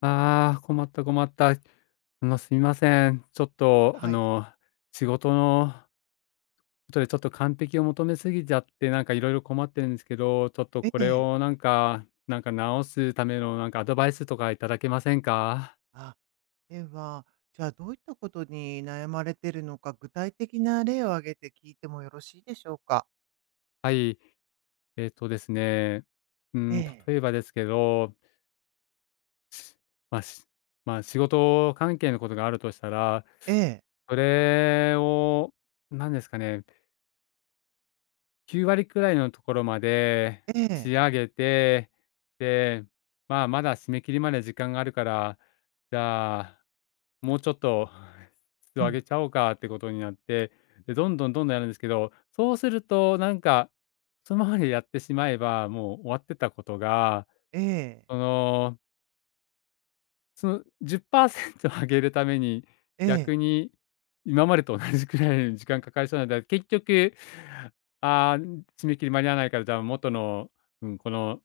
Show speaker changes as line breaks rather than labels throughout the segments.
ああ、困った困った。すみません。ちょっと、
はい。
仕事のことでちょっと完璧を求めすぎちゃって、なんかいろいろ困ってるんですけど、ちょっと
え
これ
え。
をなんか直すためのアドバイスとかいただけませんか？
あ、では、じゃあどういったことに悩まれてるのか、具体的な例を挙げて聞いてもよろしいでしょうか？
はい。えっとですね、う
え
ん、
え。
例えばですけど、まあ、しまあ、仕事関係のことがあるとしたら、
ええ。
それを、何ですかね、9割くらいのところまで
え
仕
え。
上げて、で、まあ、まだ締め切りまで時間があるから、じゃあ、もうちょっと 質
う
を上
ん。
げちゃおうかってことになって、で、どんどんどんどんやるんですけど、そうするとなんか、そのままでやってしまえば、もう終わってたことが、
ええ。
そのその10%上げるために、
ええ。
逆に今までと同じくらいの時間かかりそうなので、結局、ああ、締め切り間に合わないから、じゃあ元の、うん、この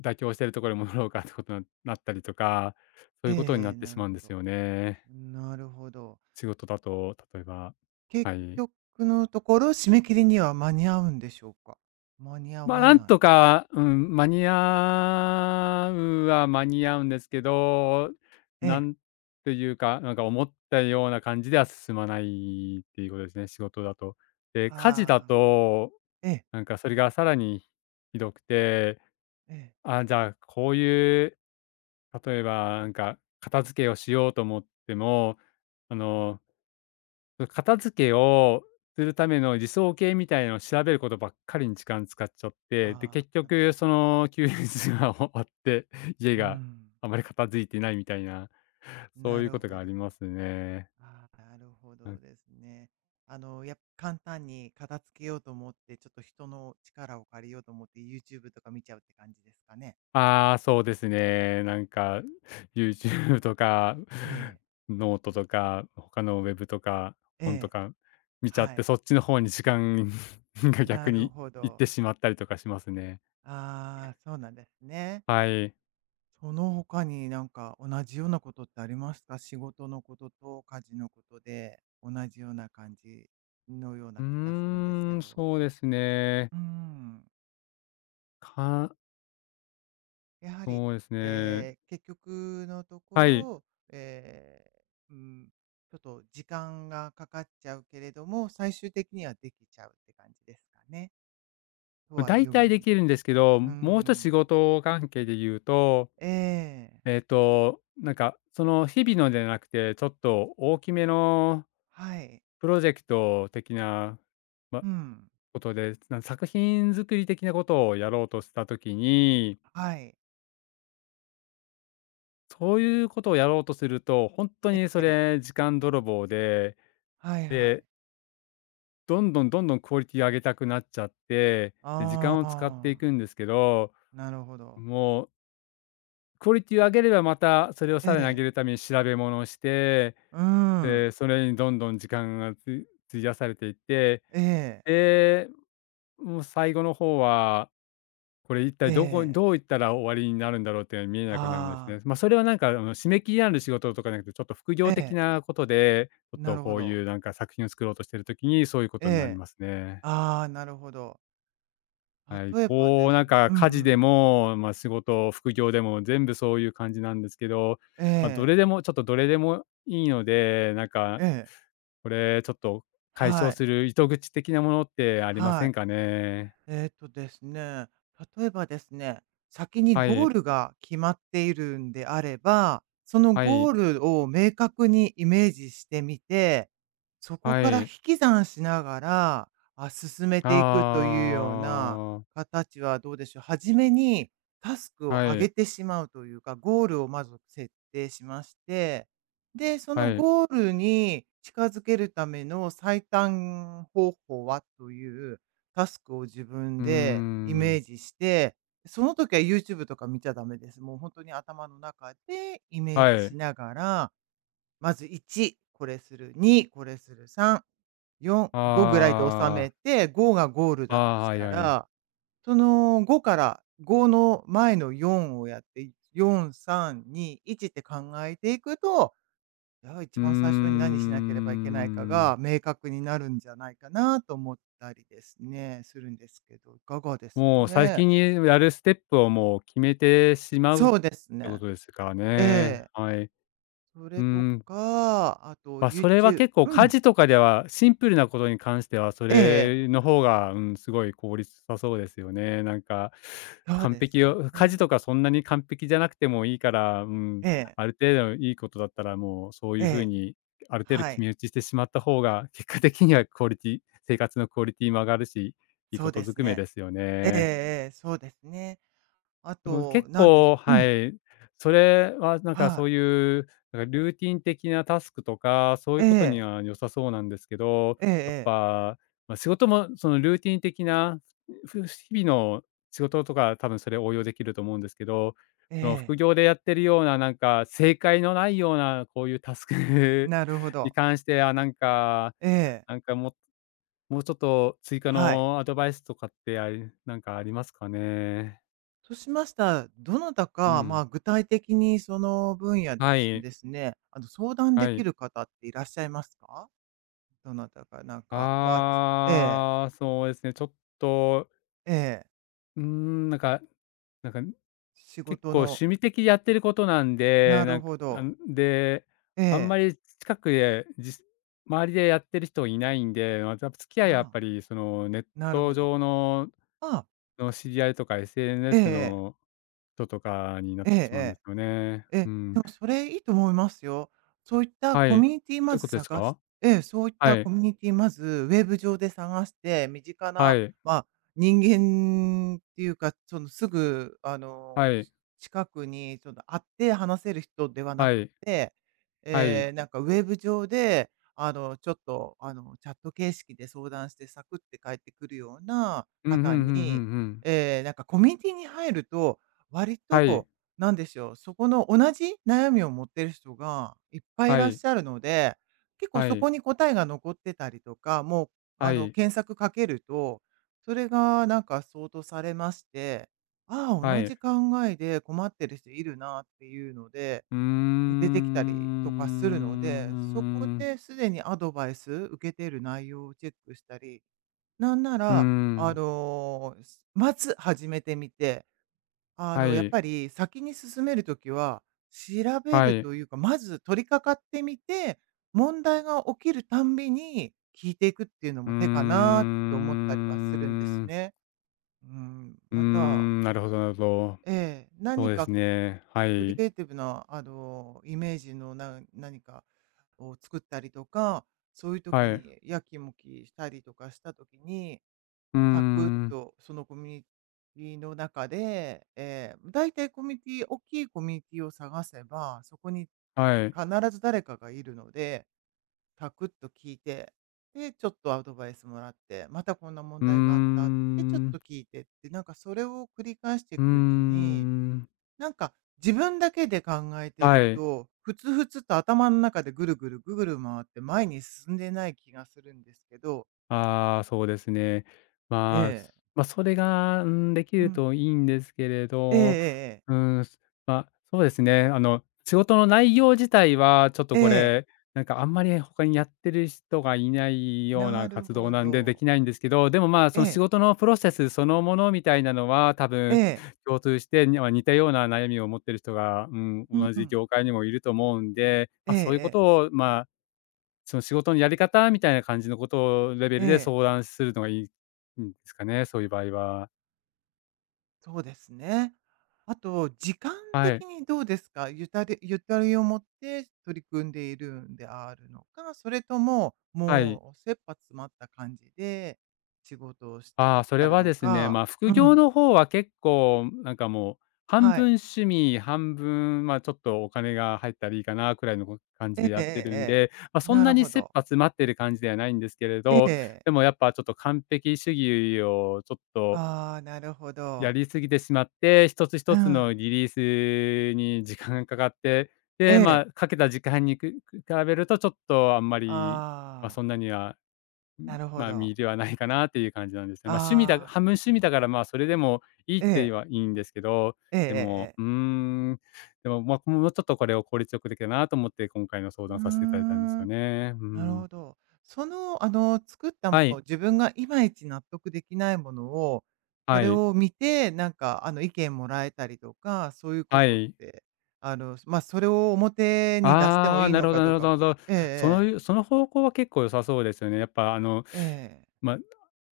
妥協してるところに戻ろうかってことになったりとか、
ええええええうんええええ
そういうことに
え
な
え
って
な
し
る
まうん
ほ
です
ど。
よね。
なるほど。
仕事だと、例えば。
結
はい。
局のところ、締め切りには間に合うんでしょうか？間に合
まあ、
わ
なん
ない。
とか、うん、間に合うは間に合うんですけど、
え
な
え。
んというか、なんか思ったような感じでは進まないっていうことですね、仕事だと。で、家事だ
あ
と、
あ。ええ。
なんかそれがさらにひどくて、
ええ。
あ、じゃあこういう、例えばなんか片付けをしようと思っても、あ
はい。
の片付けをするための理想形みたいのを調べることばっかりに時間使っちゃって、で、
ああ、
結
なる
局
ほど。
その休日が 終わって、家
う
が
ん。
あまり片付いてないみたいな、そ
な
ういう
る
こと
ほ
があ
ど。
りますね。
ああ、なるほ
な
ど
ん。
ですね。あの、やっぱ簡単に片付けようと思って、ちょっと人の力を借りようと思って YouTube とか見ちゃうって感じですかね。
ああ、そうですね。なんか YouTube とか、
ええ、
ノートとか、他のウェブとか、
え
本と
え、
か見ちゃっ
は
て、
い。
そっちの方に時間 が
な
逆
る
に
ほ
行っ
ど。
てしまったりとかしますね。
ああ、そうなんですね。
はい。
その他になんか同じようなことってありますか？仕事のことと家事のことで、同じような感じのような
う
気がするんですけ
ーん、
ど。
そうですね。
うーん。
か
やはり、
そうですね。
えー結局のとこ
はい。
ろ、えーうん、ちょっと時間がかかっちゃうけれども、最終的にはできちゃうって感じですかね。と
ま、
はい
大
うも
体
の
で
の。
きるんですけど、
う
もう一つ仕
ん。なる
事関係で言うと、
ええ
なんか、その日々のじゃなくて、ちょっと大きめの
はい。
プロジェクト的な、ま、
うん。
ことで、作品作り的なことをやろうとしたときに、
はい。
そういうことをやろうとすると、本当にそ
ええ
れ時間泥棒で、
はいはい。
でどんどんどんどんクオリティ上げたくなっちゃって、で、時
あ
間を使っていく
あ、
んですけど、
なるほど。
もうクオリティを上げれば、またそれをさ
え
らに上げ
え
るために調べ物をして、
うん。
で、それにどんどん時間が費やされていって、
ええ
で、もう最後の方は、これ一体
ええ
どういったら終わりになるんだろうっていうのが見えなくなるんです
あ
ね。
あー、
まあ、それはなんか、締め切りのある仕事とかじゃなくて、ちょっと副業
え
的
え
なことで、ちょっ
な
と
るほ
こう
ど。
いうなんか作品を作ろうとしてる時に、そういうこ
え
とになり
え
ますね。
ああ、なるほど。
はい、
例えば
こ
で
う
す
なんか
うんう
家事で
ん。
も、まあ、仕事、副業でも全部そういう感じなんですけど、
え
まあ、ど
え、
れでもちょっとどれでもいいので、なんか
ええ、
これちょっと解
は
消
い、
する糸口的なものってありま
は
せん
い。
かね？
えっとですね、例えばですね、先に
は
ゴ
い、
ールが決まっているんであれば、その
は
ゴ
い、
ールを明確にイメージしてみて、そこ
は
から引
い。
き算しながら、あ、進め
あ
ていくというような
あ、
形はどうでしょう。初めにタスクを
は
上げ
い、
てしまうというか、ゴールをまず設定しまして、で、その
はい。
ゴールに近づけるための最短方法はというタスクを自分
うー
でイメ
ん、
ージして、その時は YouTube とか見ちゃダメです。もう本当に頭の中でイメー
は
ジし
い。
ながら、まず1、これする、2、これする、3、4、5ぐらいで収
あ
め
あ、
て、5がゴール
あ
だと
あ、
し
はい
た
はい。うーんはい。あああ、はいはい。
ら、その5から5の前の4をやって、4、3、2、1って考えていくとや、一
うー
番最初に何しなければいけないか
ん、
が明確になるんじゃないかなと思ったりですね、するんですけど、いかがですか
もう
ね。
先にやるステップをもう決めてしまうっ
そうです
てこ
ね。
とですか
え
ね。
え。
はい。う
それ
ー
と
ん、
か、あと
まあ、そ
u
れ
t
は
u b
結構
e う
家
ん、
事とかでは、シンプルなことに関してはそ
ええええ、
れの方が、うん、すごい効率さそうですよね。なんか、
そう
完
です
璧を家事
ね。
とかそんなに完璧じゃなくてもいいから、うん、
ええ、
ある程度いいことだったら、もうそう
え
いう風
え、
にある程度
は
決
い、
め打ちしてしまった方が、結果的にはクオリティ生活のクオリティも上がるし、いい
そ
こ
う
と
で
ず
す
くめで
ね。
すよ
ええ
ね。
ええ、そうですね。あ
でも
と、
結
なんでし
構
ょう、う
は
ん、
い、それはなんか
は
そう
い、
いう、なんかルーティン的なタスクとか、そうい
え
うことに
え、
は良さそうなんですけど、
ええ
やっ
ええ、
ぱ、まあ、仕事もそのルーティン的な、日々の仕事とか多分それ応用できると思うんですけど、
え
その副
え、
業でやってるようななんか正解のないようなこういうタスク
なるほ
に
ど。
関しては
ええ、
なんかももうちょっと追加
はい。
のアドバイスとかってありなんかありますかね？
としましたら、どなた
う
か、ま
ん。
あ、具体的にその分野でで
は
す
い、
ですね、あの、相談
は
でき
い。
る方っていらっしゃいますか？どなたかなんか、まあ、ちええ、
ああ、そうですね、ちょっと、
ええ、
うーん、なんか、
仕
結
事
構
の
趣味的にやってることなん
な
で、
るほど。え
あんま
え、
り近くで、周りでやってる人いないんで、まあ、付き合
あ
いはやっ
あ、
ぱりそのネッ
なる
ト
ほど。
上の
ああ、
の知り合いとか
ええ
SNS
え、
の人とかになっ
ええ
てしまうんですよね。
ええ。え
う
え、で
ん。
もそれいいと思いますよ。そういった
は
コ
い。
ミュニティ
どう
ま
いう
ず
ことです
探し
か？
ええ、そういっ
は
たコ
い、
ミュニティまずウェブ上で探して、身近
は
な、
い、
まあ、人間っていうか、そのすぐあの、
はい、
し近くにその会って話せる人ではな
は
く
い、
て、
は
え
い。
え、なんかウェブ上で、あの、ちょっとあの、チャット形式で相談してサクって帰ってくるような
うん、うんうんうんう
方に、
ん。
ええ、なんかコミュニティに入ると、割
は
と
い、
なんでしょう、そこの同じ悩みを持ってる人がいっぱいい
は
らっ
い、
しゃるので、結構
は
そこ
い、
に答えが残ってたりとか、もうあ
は
の
い、
検索かけると、それがなんかソートされまして、ああ、
は
同じ
い。
考えで困ってる人いるなっていうので、
うー
出てきたりとかするので、そこ
ん。
ですでにアドバイス受けている内容をチェックしたり、なんな
うー
ら、あ
ん。
のまず始めてみて、あ
は
の、やっ
い、
ぱり先に進めるときは、調べ
は
る
い。
というか、まず取り掛かってみて、問題が起きるたんびに聞いていくっていうの
うー
も手かなって思ったりはするんです
ん。
ね。うん、
うー
また、
ん、なるほどなるほど。
ええ、
そ
何
うで
か
すね。は
クリ
い、
エイティブな、あの、イメージのな何かを作ったりとか、そういう時
はい。
にやきもきしたりとかした時に
うー
サクッ
ん、
とそのコミュニティの中で、ええ、大体コミュニティ大きいコミュニティを探せば、そこに
はい。
必ず誰かがいるので、サクッと聞いて、で、ちょっとアドバイスもらって、またこんな問
うー
題があった、てちょっ
ん、
と聞いてって、なんかそれを繰り返してい
うー
くうちに、
ん。
なんか自分だけで考えて
は
る
い。
と、ふつふつと頭の中でぐるぐるぐるぐる回って前に進んでない気がするんですけど。
ああ、そうですね。
え
まあ、す
え、
まあ、それが、うん、でき
う
る
ん。
といいんですけれ
え
ど、
えええ
うん、すまあ、そうですね、仕事の内容自体はちょっ
え
と
え。
こ
ええ。
れ、なんかあんまり他にやってる人がいないよう
な
な
る
活動
ほ
なんでで
ど。
きないんですけど、でも、まあ、
え
その仕
え、
事のプロセスそのものみたいなのは多
え
分
え、
共通して、まあ似たような悩みを持ってる人が、うん、
う
同じ
ん、
業界にもいると思うんで、
え
まあ、
ええ
そういうこ
え、
とを、まあその仕事のやり方みたいな感じのことをレベ
え
ルで
え、
相談するのがいいんですかね、そういう場合は。
そうですね。あと、時間
は
的
い、
にどうですか？ゆたりゆたりを持って取り組んでいるんであるのか、それとも、
はい。
もう切羽詰まった感じで仕事をしてい
あ
ら
あ、
っし
それ
ゃる
は
の
ですね、ま
か。
あ、
う
副業
ん、
の方は結構なんかもう、半
は
分
い。
趣味、半分、まあ、ちょっとお金が入ったらいいかなくらいの感
え
じで
ええ
や
え
ってるん
ええ。
で、まあ、そん
な
な
る
に
ほ
切
ど。
羽詰まってる感じではないんですけれ
え
ど、
え。
でもやっぱちょっと完璧主義をちょっと
ああ、なるほ
や
ど。
りすぎてしまって、一つ
う
一つの
ん。
リリースに時間がかかって、
え
で、
え。
まあ、かけた時間に比べるとちょっとあんまり、まあ、
あ
そ
あ、
んなには、ん、
なるほ
まあ、
ど。
実ではないかなっていう感じなんですね。まあ、趣味だ
ああ。
半分趣味だから、まあ、それでもいいっ
え
て
え、
はいいんですけど、
ええええ
でも、
ええ。
うーん、でも、まあ、もうちょっとこれを効率よくできるなと思って、今回の相
うー
談させていただいたんです
ん、
よね。う
なる
ん。
ほど。その、あの、作ったも
は
のを
い、
自分がいまいち納得できないものを、そ
は
れ
い、
を見て、なんか、あの、意見もらえたりとか、そういうこ
は
とっ
い。
て、あの、まあ、それを表に出しても
ああ、
いい
な
の
るほど
か
な
どう
るほ
か
ど
を
なるほど。
ええ
そ
え
う
え、
いうその方向は結構良さそうですよね。やっぱ
ええ、
まあ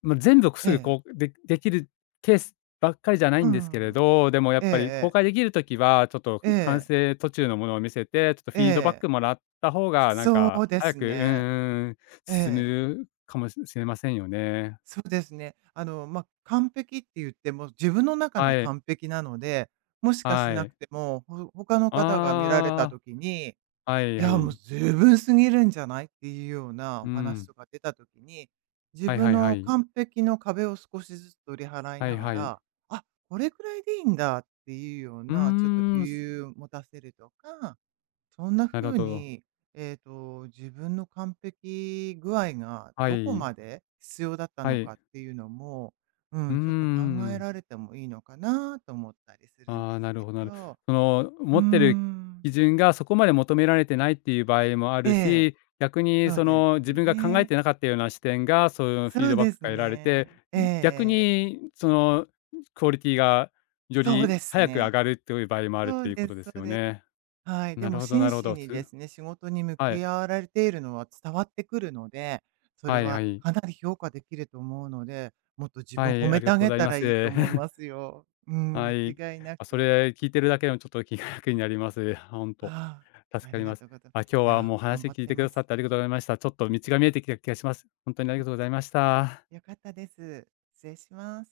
まあ、全部
え
すぐ
え、
こう、できるケースばっかりじゃない
う
んですけれ
ん。
ど、でもや
え
っ
え
ぱり公
ええ、
開できる時は、ちょっと
え
完
え、
成途中のものを見せて、ちょっとフィードバッ
ええ、
クもらった方が、なん
そ
か
うで
早
す
く
ね。
ん、
え
進
え。
むかもしれませんよね。
そうですね。あの、まあ、完璧って言っても、自分の中の
はい、
完璧なので、もしかし
は
なく
い。
ても、ほ他の方が見られた
あ
時に、
あ、はい
い
は
や、もう
い。
十分すぎるんじゃない？っていうようなお
う
話
ん。
とか出た時に、自
はい
分
はいは
の
い。
完璧の壁を少しずつ取り払い
は
な
い
が
はい。
ら、あ、これくらいでいいんだっていうよう
うー
な、ちょっと余
ん、
裕を持たせるとかそんな
なるほ
風
ど。
に、えっと、自分の完璧具合が
は
どこ
い、
まで必要だった
は
の
い。
かっていうのも、う
うー
ん、ちょっと考え
ん。
られてもいいのかなと思ったりするんで
ああ、
す
なる
け
ほどなる
ど、
その、
うー
持ってる
ん。
基準がそこまで求められてないっていう場合もあ
え
る
え、
し、逆に
そう
そ
です
の、自分が考え
ね。
てなかったような視点が、そういうフィ
そ
ー
う
ドバッ
で
ク
す
が得られて、
ね。え
逆
え。
にその、クオリティがよ
そう
り
です
早く上
ね。
がるという場合もあるっ
そう
ていうこ
で
と
す
で
そ
す
う
よ
です。
ね。
はい、で
なる
も
ほど
真
なるほ
摯
ど。
にですね、仕事に向
はい、
き合われているのは伝わってくるので、それ
はいは
は
い。
かなり評価できると思うので、もっと自
は
分褒
い、あ
め
り
て
がと
あ
うご
げ
ざい
た
ま
ら
す。
いいと思いますよ。うん、
はい。
間違いな
あ、そ
く。
れ聞いてるだけでもちょっと気が楽になります。ほんと、
ああ、あ
助か
り
り
が
ま
と
す。
うございま
あ、今
す。
日
いや
はもう
ー、頑
話
張っ
聞い
て
てく
ま
ださ
す。
ってありがとうございました。ちょっと道が見えてきた気がします。ほんとにありが
い
とうございました。
よかったです。失礼します。